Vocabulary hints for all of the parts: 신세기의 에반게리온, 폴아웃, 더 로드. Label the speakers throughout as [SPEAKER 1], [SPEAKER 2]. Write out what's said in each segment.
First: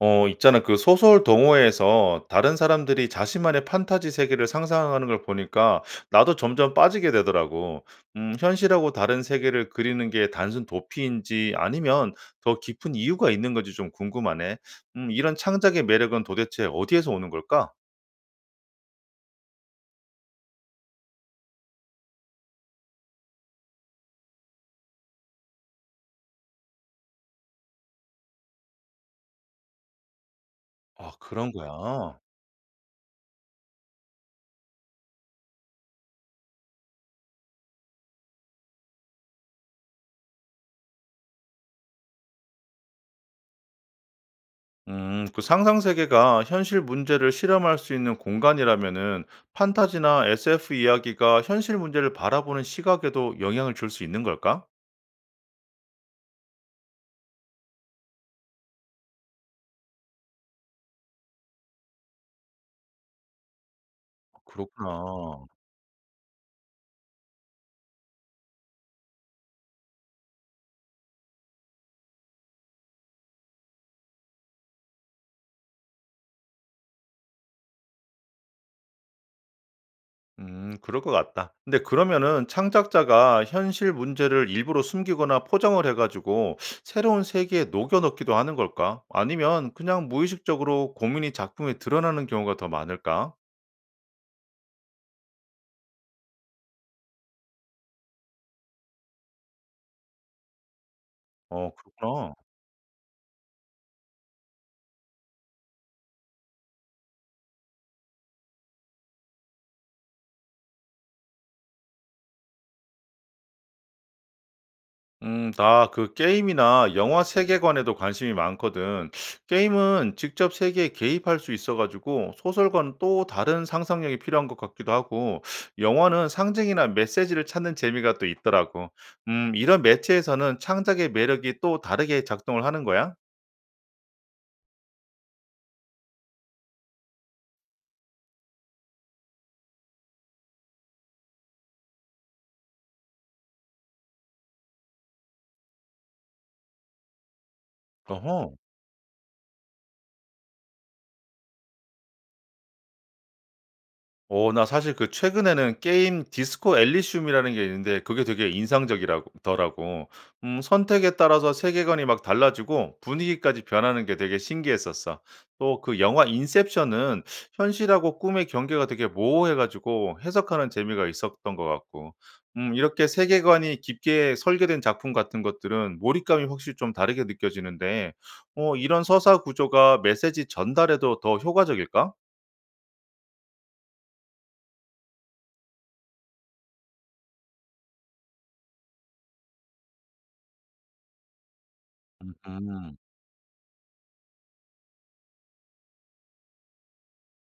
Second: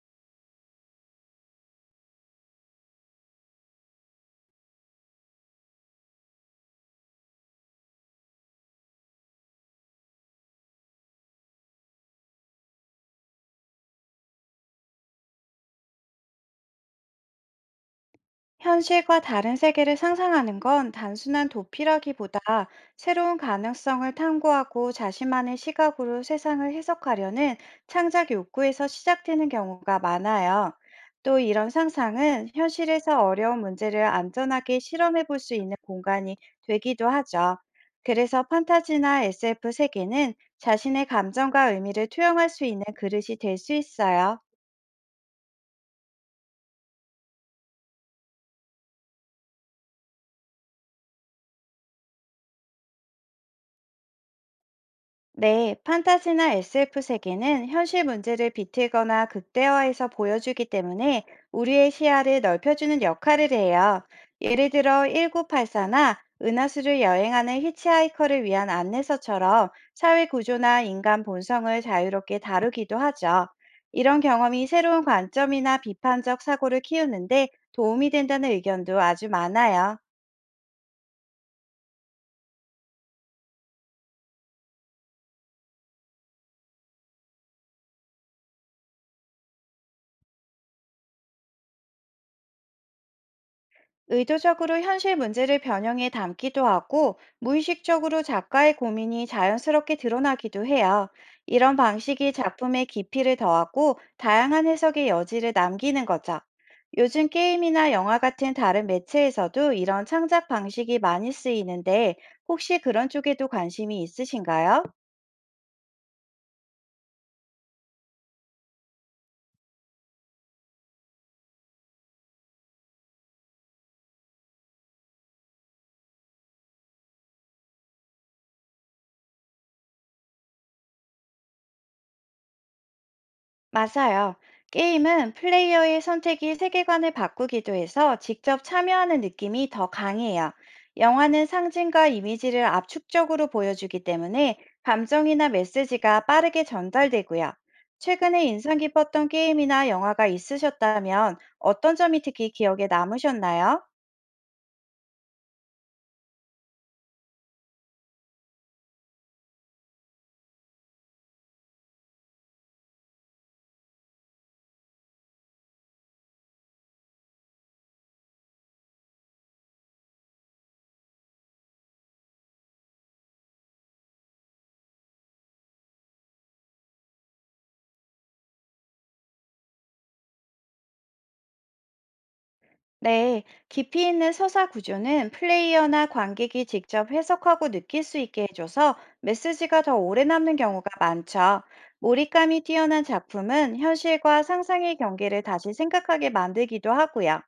[SPEAKER 1] 있잖아. 그 소설 동호회에서 다른 사람들이 자신만의 판타지 세계를 상상하는 걸 보니까 나도 점점 빠지게 되더라고. 현실하고 다른 세계를 그리는 게 단순 도피인지 아니면 더 깊은 이유가 있는 건지 좀 궁금하네. 이런 창작의 매력은 도대체 어디에서 오는 걸까?
[SPEAKER 2] 현실과 다른 세계를 상상하는 건 단순한 도피라기보다 새로운 가능성을 탐구하고 자신만의 시각으로 세상을 해석하려는 창작 욕구에서 시작되는 경우가 많아요.
[SPEAKER 1] 아,
[SPEAKER 2] 또
[SPEAKER 1] 그런
[SPEAKER 2] 이런
[SPEAKER 1] 거야.
[SPEAKER 2] 상상은 현실에서 어려운 문제를 안전하게 실험해 볼 수 있는 공간이 되기도 하죠. 그래서 판타지나 SF 세계는 자신의 감정과 의미를 투영할 수 있는 그릇이 될 수 있어요.
[SPEAKER 1] 그 상상 세계가 현실 문제를 실험할 수 있는 공간이라면은 판타지나 SF 이야기가 현실 문제를 바라보는 시각에도 영향을 줄 수 있는 걸까?
[SPEAKER 2] 네, 판타지나 SF 세계는 현실 문제를 비틀거나 극대화해서 보여주기 때문에 우리의 시야를 넓혀주는 역할을 해요. 예를 들어
[SPEAKER 1] 그렇구나.
[SPEAKER 2] 1984나 은하수를 여행하는 히치하이커를 위한 안내서처럼 사회 구조나 인간 본성을 자유롭게 다루기도 하죠. 이런 경험이 새로운 관점이나 비판적 사고를 키우는데 도움이 된다는 의견도 아주 많아요.
[SPEAKER 1] 그럴 것 같다. 근데 그러면은 창작자가 현실 문제를 일부러 숨기거나 포장을 해 가지고 새로운 세계에 녹여 넣기도 하는 걸까? 아니면 그냥 무의식적으로 고민이 작품에 드러나는 경우가 더 많을까?
[SPEAKER 2] 의도적으로 현실 문제를 변형해 담기도 하고, 무의식적으로 작가의 고민이 자연스럽게 드러나기도 해요.
[SPEAKER 1] 어
[SPEAKER 2] 이런 방식이
[SPEAKER 1] 그렇구나.
[SPEAKER 2] 작품의 깊이를 더하고 다양한 해석의 여지를 남기는 거죠. 요즘 게임이나 영화 같은 다른 매체에서도 이런 창작 방식이 많이 쓰이는데, 혹시 그런 쪽에도 관심이 있으신가요?
[SPEAKER 1] 나 그 게임이나 영화 세계관에도 관심이 많거든. 게임은 직접 세계에 개입할 수 있어가지고 소설과는 또 다른 상상력이 필요한 것 같기도 하고, 영화는 상징이나 메시지를 찾는 재미가 또 있더라고. 이런 매체에서는 창작의 매력이 또 다르게 작동을 하는 거야?
[SPEAKER 2] 맞아요. 게임은 플레이어의 선택이 세계관을 바꾸기도 해서 직접 참여하는 느낌이 더 강해요. 영화는 상징과 이미지를 압축적으로 보여주기 때문에 감정이나 메시지가 빠르게 전달되고요. 최근에
[SPEAKER 1] 어허.
[SPEAKER 2] 인상 깊었던 게임이나 영화가 있으셨다면 어떤 점이 특히 기억에 남으셨나요?
[SPEAKER 1] 어 나 사실 그 최근에는 게임 디스코 엘리시움이라는 게 있는데 그게 되게 인상적이라고 더라고. 선택에 따라서 세계관이 막 달라지고 분위기까지 변하는 게 되게 신기했었어. 또 그 영화 인셉션은 현실하고 꿈의 경계가 되게 모호해 가지고 해석하는 재미가 있었던 것 같고. 이렇게 세계관이 깊게 설계된 작품 같은 것들은 몰입감이 확실히 좀 다르게 느껴지는데 어 이런 서사 구조가 메시지 전달에도 더 효과적일까?
[SPEAKER 2] 네, 깊이 있는 서사 구조는 플레이어나 관객이 직접 해석하고 느낄 수 있게 해줘서 메시지가 더 오래 남는 경우가 많죠. 몰입감이
[SPEAKER 1] 음
[SPEAKER 2] 뛰어난 작품은 현실과 상상의 경계를 다시 생각하게 만들기도 하고요.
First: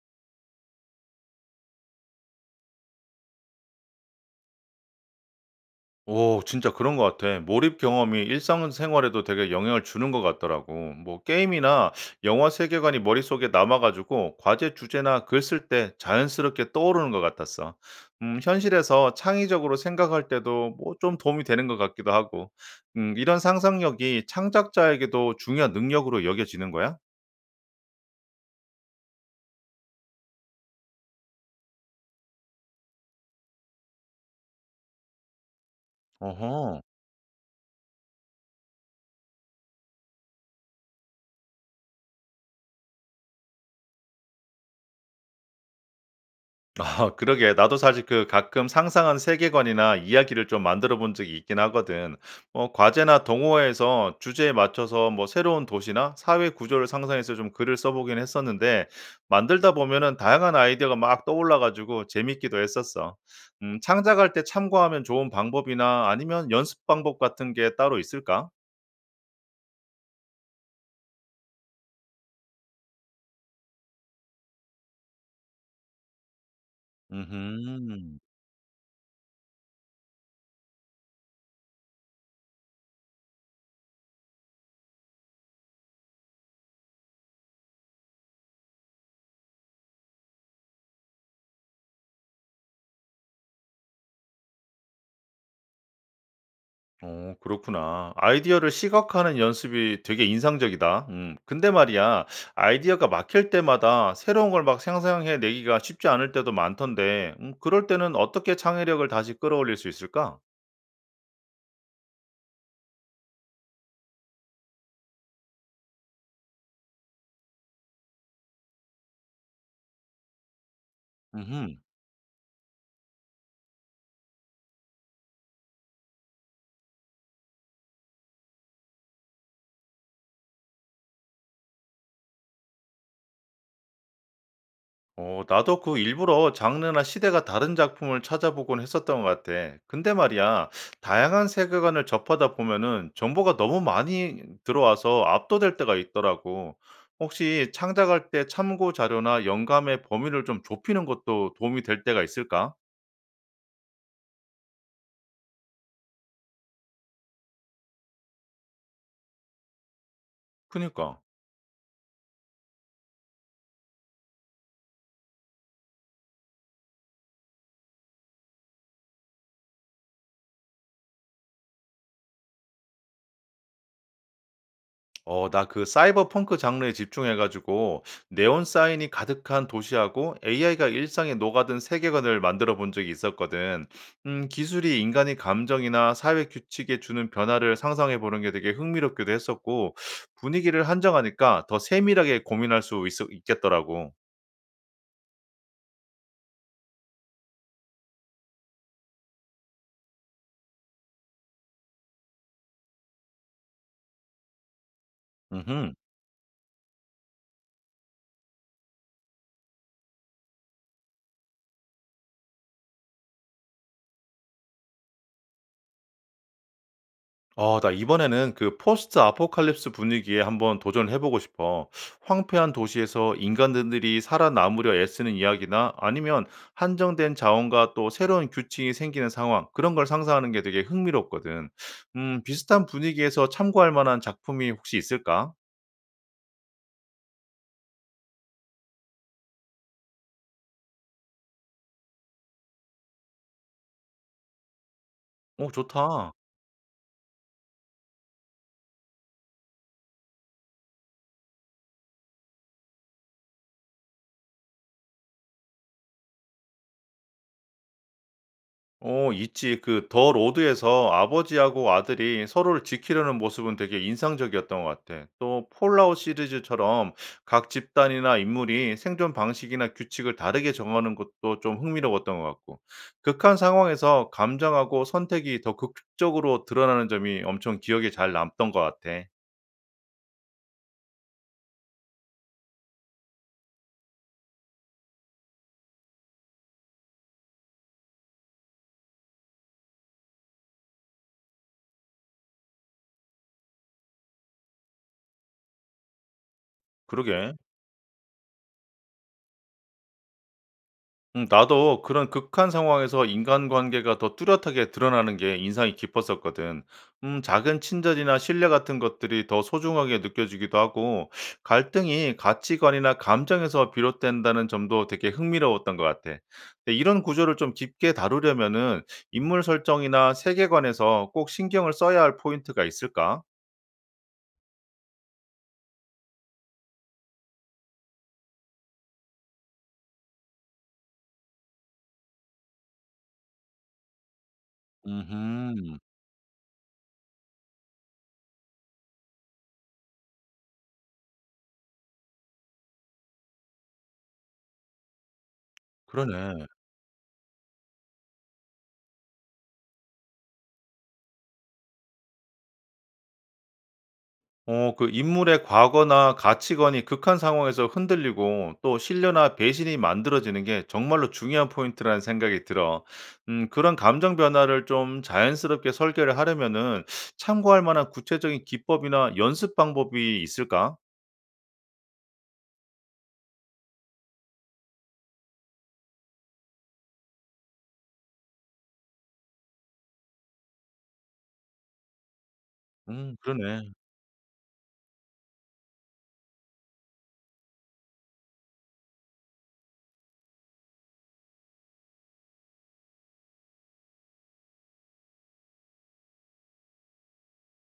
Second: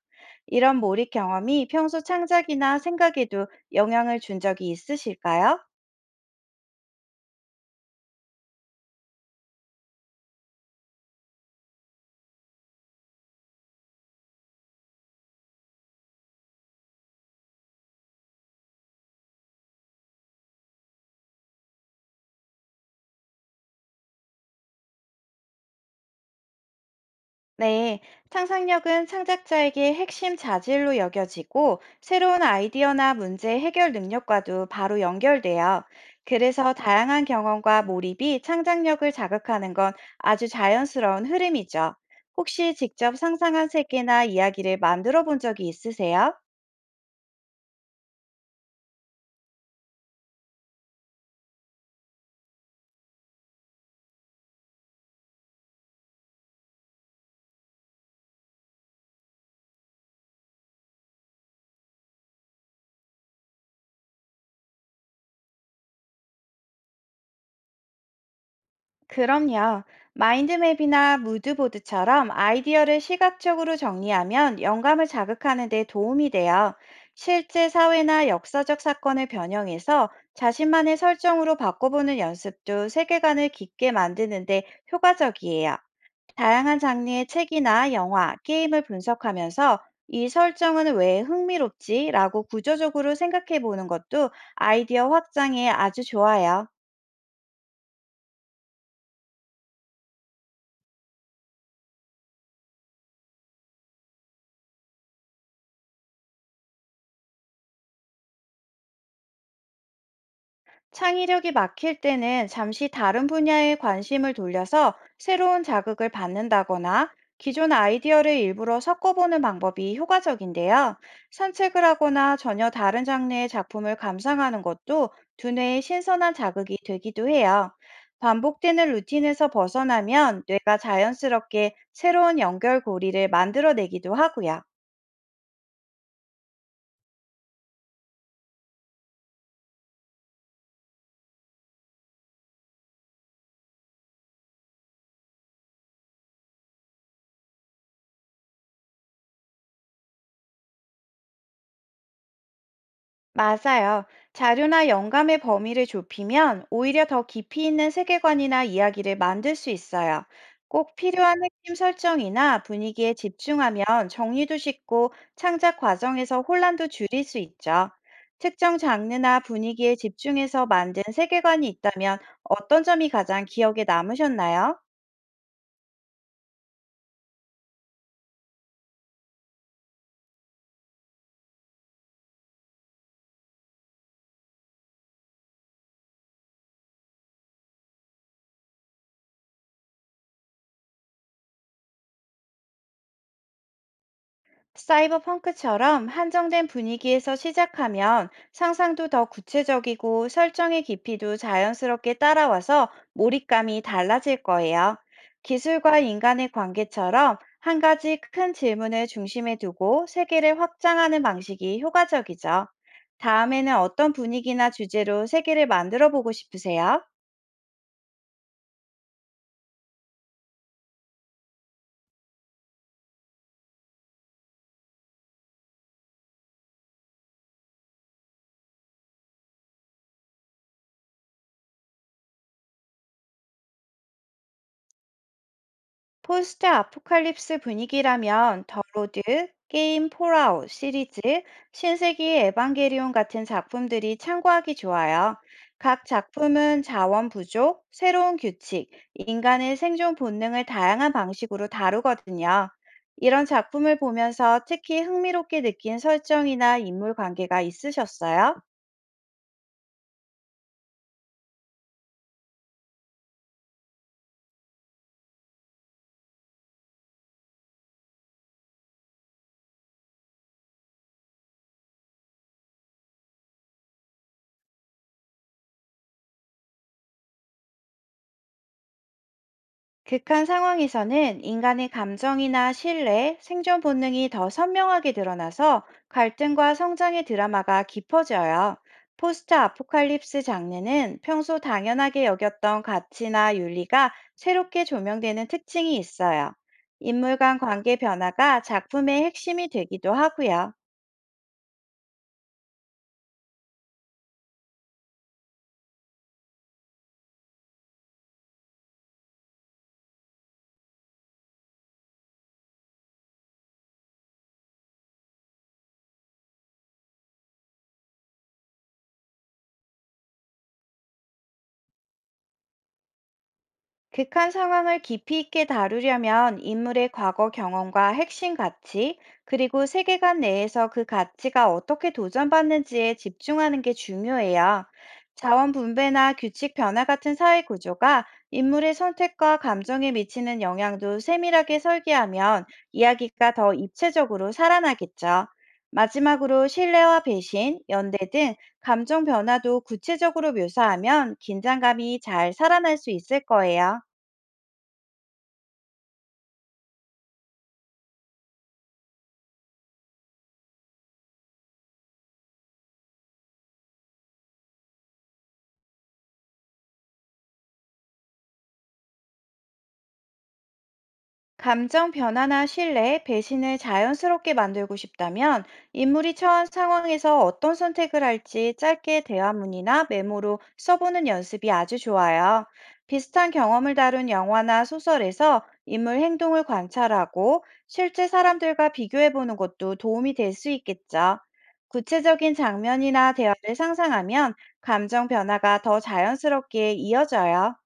[SPEAKER 2] 이런 몰입 경험이 평소 창작이나 생각에도 영향을 준 적이 있으실까요?
[SPEAKER 1] 오 진짜 그런 것 같아. 몰입 경험이 일상생활에도 되게 영향을 주는 것 같더라고. 뭐 게임이나 영화 세계관이 머릿속에 남아 가지고 과제 주제나 글 쓸 때 자연스럽게 떠오르는 것 같았어. 현실에서 창의적으로 생각할 때도 뭐 좀 도움이 되는 것 같기도 하고. 이런 상상력이 창작자에게도 중요한 능력으로 여겨지는 거야?
[SPEAKER 2] 네, 창작력은 창작자에게 핵심 자질로 여겨지고, 새로운 아이디어나 문제 해결 능력과도 바로 연결돼요. 그래서
[SPEAKER 1] 어허.
[SPEAKER 2] 다양한 경험과 몰입이 창작력을 자극하는 건 아주 자연스러운 흐름이죠. 혹시 직접 상상한 세계나 이야기를 만들어 본 적이 있으세요?
[SPEAKER 1] 아 그러게. 나도 사실 그 가끔 상상한 세계관이나 이야기를 좀 만들어 본 적이 있긴 하거든. 뭐 과제나 동호회에서 주제에 맞춰서 뭐 새로운 도시나 사회 구조를 상상해서 좀 글을 써보긴 했었는데 만들다 보면은 다양한 아이디어가 막 떠올라 가지고 재밌기도 했었어. 창작할 때 참고하면 좋은 방법이나 아니면 연습 방법 같은 게 따로 있을까?
[SPEAKER 2] 그럼요. 마인드맵이나 무드보드처럼 아이디어를 시각적으로 정리하면 영감을 자극하는 데 도움이 돼요. 실제
[SPEAKER 1] 음흠.
[SPEAKER 2] 사회나 역사적 사건을 변형해서 자신만의 설정으로 바꿔보는 연습도 세계관을 깊게 만드는 데 효과적이에요. 다양한 장르의 책이나 영화, 게임을 분석하면서 이 설정은 왜 흥미롭지? 라고 구조적으로 생각해 보는 것도 아이디어 확장에 아주 좋아요.
[SPEAKER 1] 어 그렇구나. 아이디어를 시각화하는 연습이 되게 인상적이다. 음. 근데 말이야, 아이디어가 막힐 때마다 새로운 걸 막 상상해 내기가 쉽지 않을 때도 많던데, 그럴 때는 어떻게 창의력을 다시 끌어올릴 수 있을까?
[SPEAKER 2] 창의력이 막힐 때는 잠시 다른 분야에 관심을 돌려서 새로운 자극을 받는다거나, 기존 아이디어를 일부러 섞어보는 방법이 효과적인데요.
[SPEAKER 1] 음흠.
[SPEAKER 2] 산책을 하거나 전혀 다른 장르의 작품을 감상하는 것도 두뇌에 신선한 자극이 되기도 해요. 반복되는 루틴에서 벗어나면 뇌가 자연스럽게 새로운 연결고리를 만들어내기도 하고요.
[SPEAKER 1] 어, 나도 그 일부러 장르나 시대가 다른 작품을 찾아보곤 했었던 것 같아. 근데 말이야, 다양한 세계관을 접하다 보면은 정보가 너무 많이 들어와서 압도될 때가 있더라고. 혹시 창작할 때 참고 자료나 영감의 범위를 좀 좁히는 것도 도움이 될 때가 있을까?
[SPEAKER 2] 맞아요. 자료나 영감의 범위를 좁히면 오히려 더 깊이 있는 세계관이나 이야기를 만들 수 있어요. 꼭
[SPEAKER 1] 그니까.
[SPEAKER 2] 필요한 핵심 설정이나 분위기에 집중하면 정리도 쉽고 창작 과정에서 혼란도 줄일 수 있죠. 특정 장르나 분위기에 집중해서 만든 세계관이 있다면 어떤 점이 가장 기억에 남으셨나요?
[SPEAKER 1] 어, 나 그 사이버펑크 장르에 집중해 가지고 네온 사인이 가득한 도시하고 AI가 일상에 녹아든 세계관을 만들어 본 적이 있었거든. 기술이 인간의 감정이나 사회 규칙에 주는 변화를 상상해 보는 게 되게 흥미롭기도 했었고 분위기를 한정하니까 더 세밀하게 고민할 수 있겠더라고.
[SPEAKER 2] 사이버 펑크처럼 한정된 분위기에서 시작하면 상상도 더 구체적이고 설정의 깊이도 자연스럽게 따라와서 몰입감이 달라질 거예요.
[SPEAKER 1] 음흠.
[SPEAKER 2] 기술과 인간의 관계처럼 한 가지 큰 질문을 중심에 두고 세계를 확장하는 방식이 효과적이죠. 다음에는 어떤 분위기나 주제로 세계를 만들어 보고 싶으세요?
[SPEAKER 1] 어, 나 이번에는 그 포스트 아포칼립스 분위기에 한번 도전을 해보고 싶어. 황폐한 도시에서 인간들이 살아남으려 애쓰는 이야기나 아니면 한정된 자원과 또 새로운 규칙이 생기는 상황, 그런 걸 상상하는 게 되게 흥미롭거든. 비슷한 분위기에서 참고할 만한 작품이 혹시 있을까?
[SPEAKER 2] 포스트 아포칼립스 분위기라면 더 로드, 게임 폴아웃 시리즈, 신세기의 에반게리온 같은 작품들이 참고하기 좋아요.
[SPEAKER 1] 오,
[SPEAKER 2] 각
[SPEAKER 1] 좋다.
[SPEAKER 2] 작품은 자원 부족, 새로운 규칙, 인간의 생존 본능을 다양한 방식으로 다루거든요. 이런 작품을 보면서 특히 흥미롭게 느낀 설정이나 인물 관계가 있으셨어요?
[SPEAKER 1] 어 있지. 그 더 로드에서 아버지하고 아들이 서로를 지키려는 모습은 되게 인상적이었던 것 같아. 또 폴라웃 시리즈처럼 각 집단이나 인물이 생존 방식이나 규칙을 다르게 정하는 것도 좀 흥미로웠던 것 같고. 극한 상황에서 감정하고 선택이 더 극적으로 드러나는 점이 엄청 기억에 잘 남던 것 같아.
[SPEAKER 2] 극한 상황에서는 인간의 감정이나 신뢰, 생존 본능이 더 선명하게 드러나서 갈등과 성장의 드라마가 깊어져요. 포스트 아포칼립스 장르는 평소 당연하게 여겼던 가치나 윤리가 새롭게 조명되는 특징이 있어요. 인물
[SPEAKER 1] 그러게.
[SPEAKER 2] 간 관계 변화가 작품의 핵심이 되기도 하고요.
[SPEAKER 1] 나도 그런 극한 상황에서 인간관계가 더 뚜렷하게 드러나는 게 인상이 깊었었거든. 작은 친절이나 신뢰 같은 것들이 더 소중하게 느껴지기도 하고, 갈등이 가치관이나 감정에서 비롯된다는 점도 되게 흥미로웠던 것 같아. 근데 이런 구조를 좀 깊게 다루려면은 인물 설정이나 세계관에서 꼭 신경을 써야 할 포인트가 있을까?
[SPEAKER 2] 극한 상황을 깊이 있게 다루려면 인물의 과거 경험과 핵심 가치, 그리고 세계관 내에서 그 가치가 어떻게 도전받는지에 집중하는 게 중요해요. 자원
[SPEAKER 1] 음,
[SPEAKER 2] 분배나 규칙 변화 같은 사회 구조가 인물의 선택과 감정에 미치는 영향도 세밀하게 설계하면 이야기가 더 입체적으로 살아나겠죠.
[SPEAKER 1] 그러네.
[SPEAKER 2] 마지막으로 신뢰와 배신, 연대 등 감정 변화도 구체적으로 묘사하면 긴장감이 잘 살아날 수 있을 거예요.
[SPEAKER 1] 어 그 인물의 과거나 가치관이 극한 상황에서 흔들리고 또 신뢰나 배신이 만들어지는 게 정말로 중요한 포인트라는 생각이 들어. 그런 감정 변화를 좀 자연스럽게 설계를 하려면은 참고할 만한 구체적인 기법이나 연습 방법이 있을까?
[SPEAKER 2] 감정 변화나 신뢰, 배신을 자연스럽게 만들고 싶다면 인물이 처한 상황에서 어떤 선택을 할지 짧게 대화문이나 메모로 써보는 연습이 아주 좋아요. 비슷한
[SPEAKER 1] 그러네.
[SPEAKER 2] 경험을 다룬 영화나 소설에서 인물 행동을 관찰하고 실제 사람들과 비교해보는 것도 도움이 될 수 있겠죠. 구체적인 장면이나 대화를 상상하면 감정 변화가 더 자연스럽게 이어져요.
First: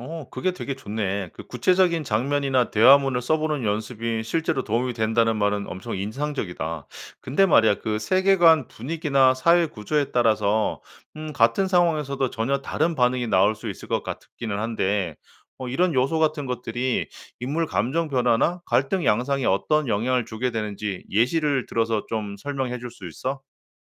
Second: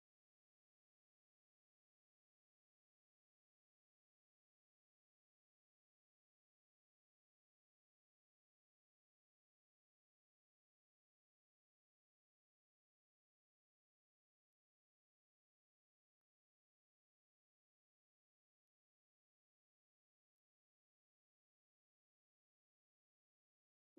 [SPEAKER 1] 어 그게 되게 좋네. 그 구체적인 장면이나 대화문을 써보는 연습이 실제로 도움이 된다는 말은 엄청 인상적이다. 근데 말이야, 그 세계관 분위기나 사회 구조에 따라서 같은 상황에서도 전혀 다른 반응이 나올 수 있을 것 같기는 한데, 어, 이런 요소 같은 것들이 인물 감정 변화나 갈등 양상에 어떤 영향을 주게 되는지 예시를 들어서 좀 설명해 줄 수 있어?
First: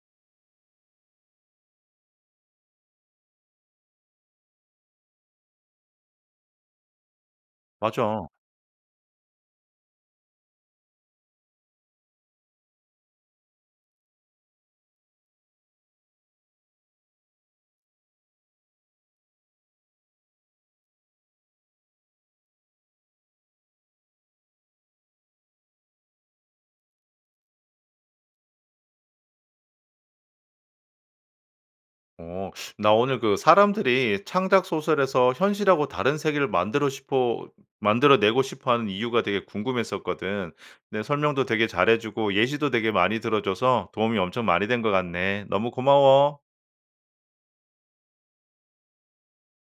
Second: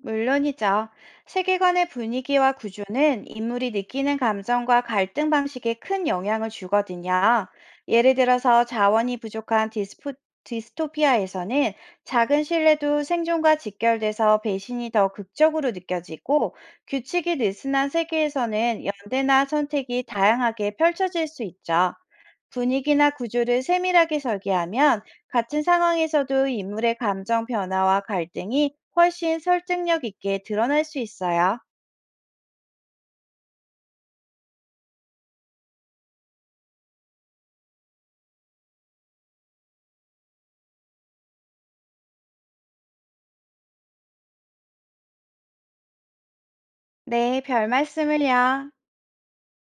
[SPEAKER 2] 물론이죠. 세계관의 분위기와 구조는 인물이 느끼는 감정과 갈등 방식에 큰 영향을 주거든요. 예를
[SPEAKER 1] 맞아.
[SPEAKER 2] 들어서 자원이 부족한 디스토피아에서는 작은 신뢰도 생존과 직결돼서 배신이 더 극적으로 느껴지고, 규칙이 느슨한 세계에서는 연대나 선택이 다양하게 펼쳐질 수 있죠. 분위기나 구조를 세밀하게 설계하면 같은 상황에서도 인물의 감정 변화와 갈등이 훨씬 설득력 있게 드러날 수 있어요.
[SPEAKER 1] 어, 나 오늘 그 사람들이 창작 소설에서 현실하고 다른 세계를 만들어내고 싶어 하는 이유가 되게 궁금했었거든. 내 설명도 되게 잘해주고 예시도 되게 많이 들어줘서 도움이 엄청 많이 된 것 같네. 너무 고마워.
[SPEAKER 2] 네, 별 말씀을요.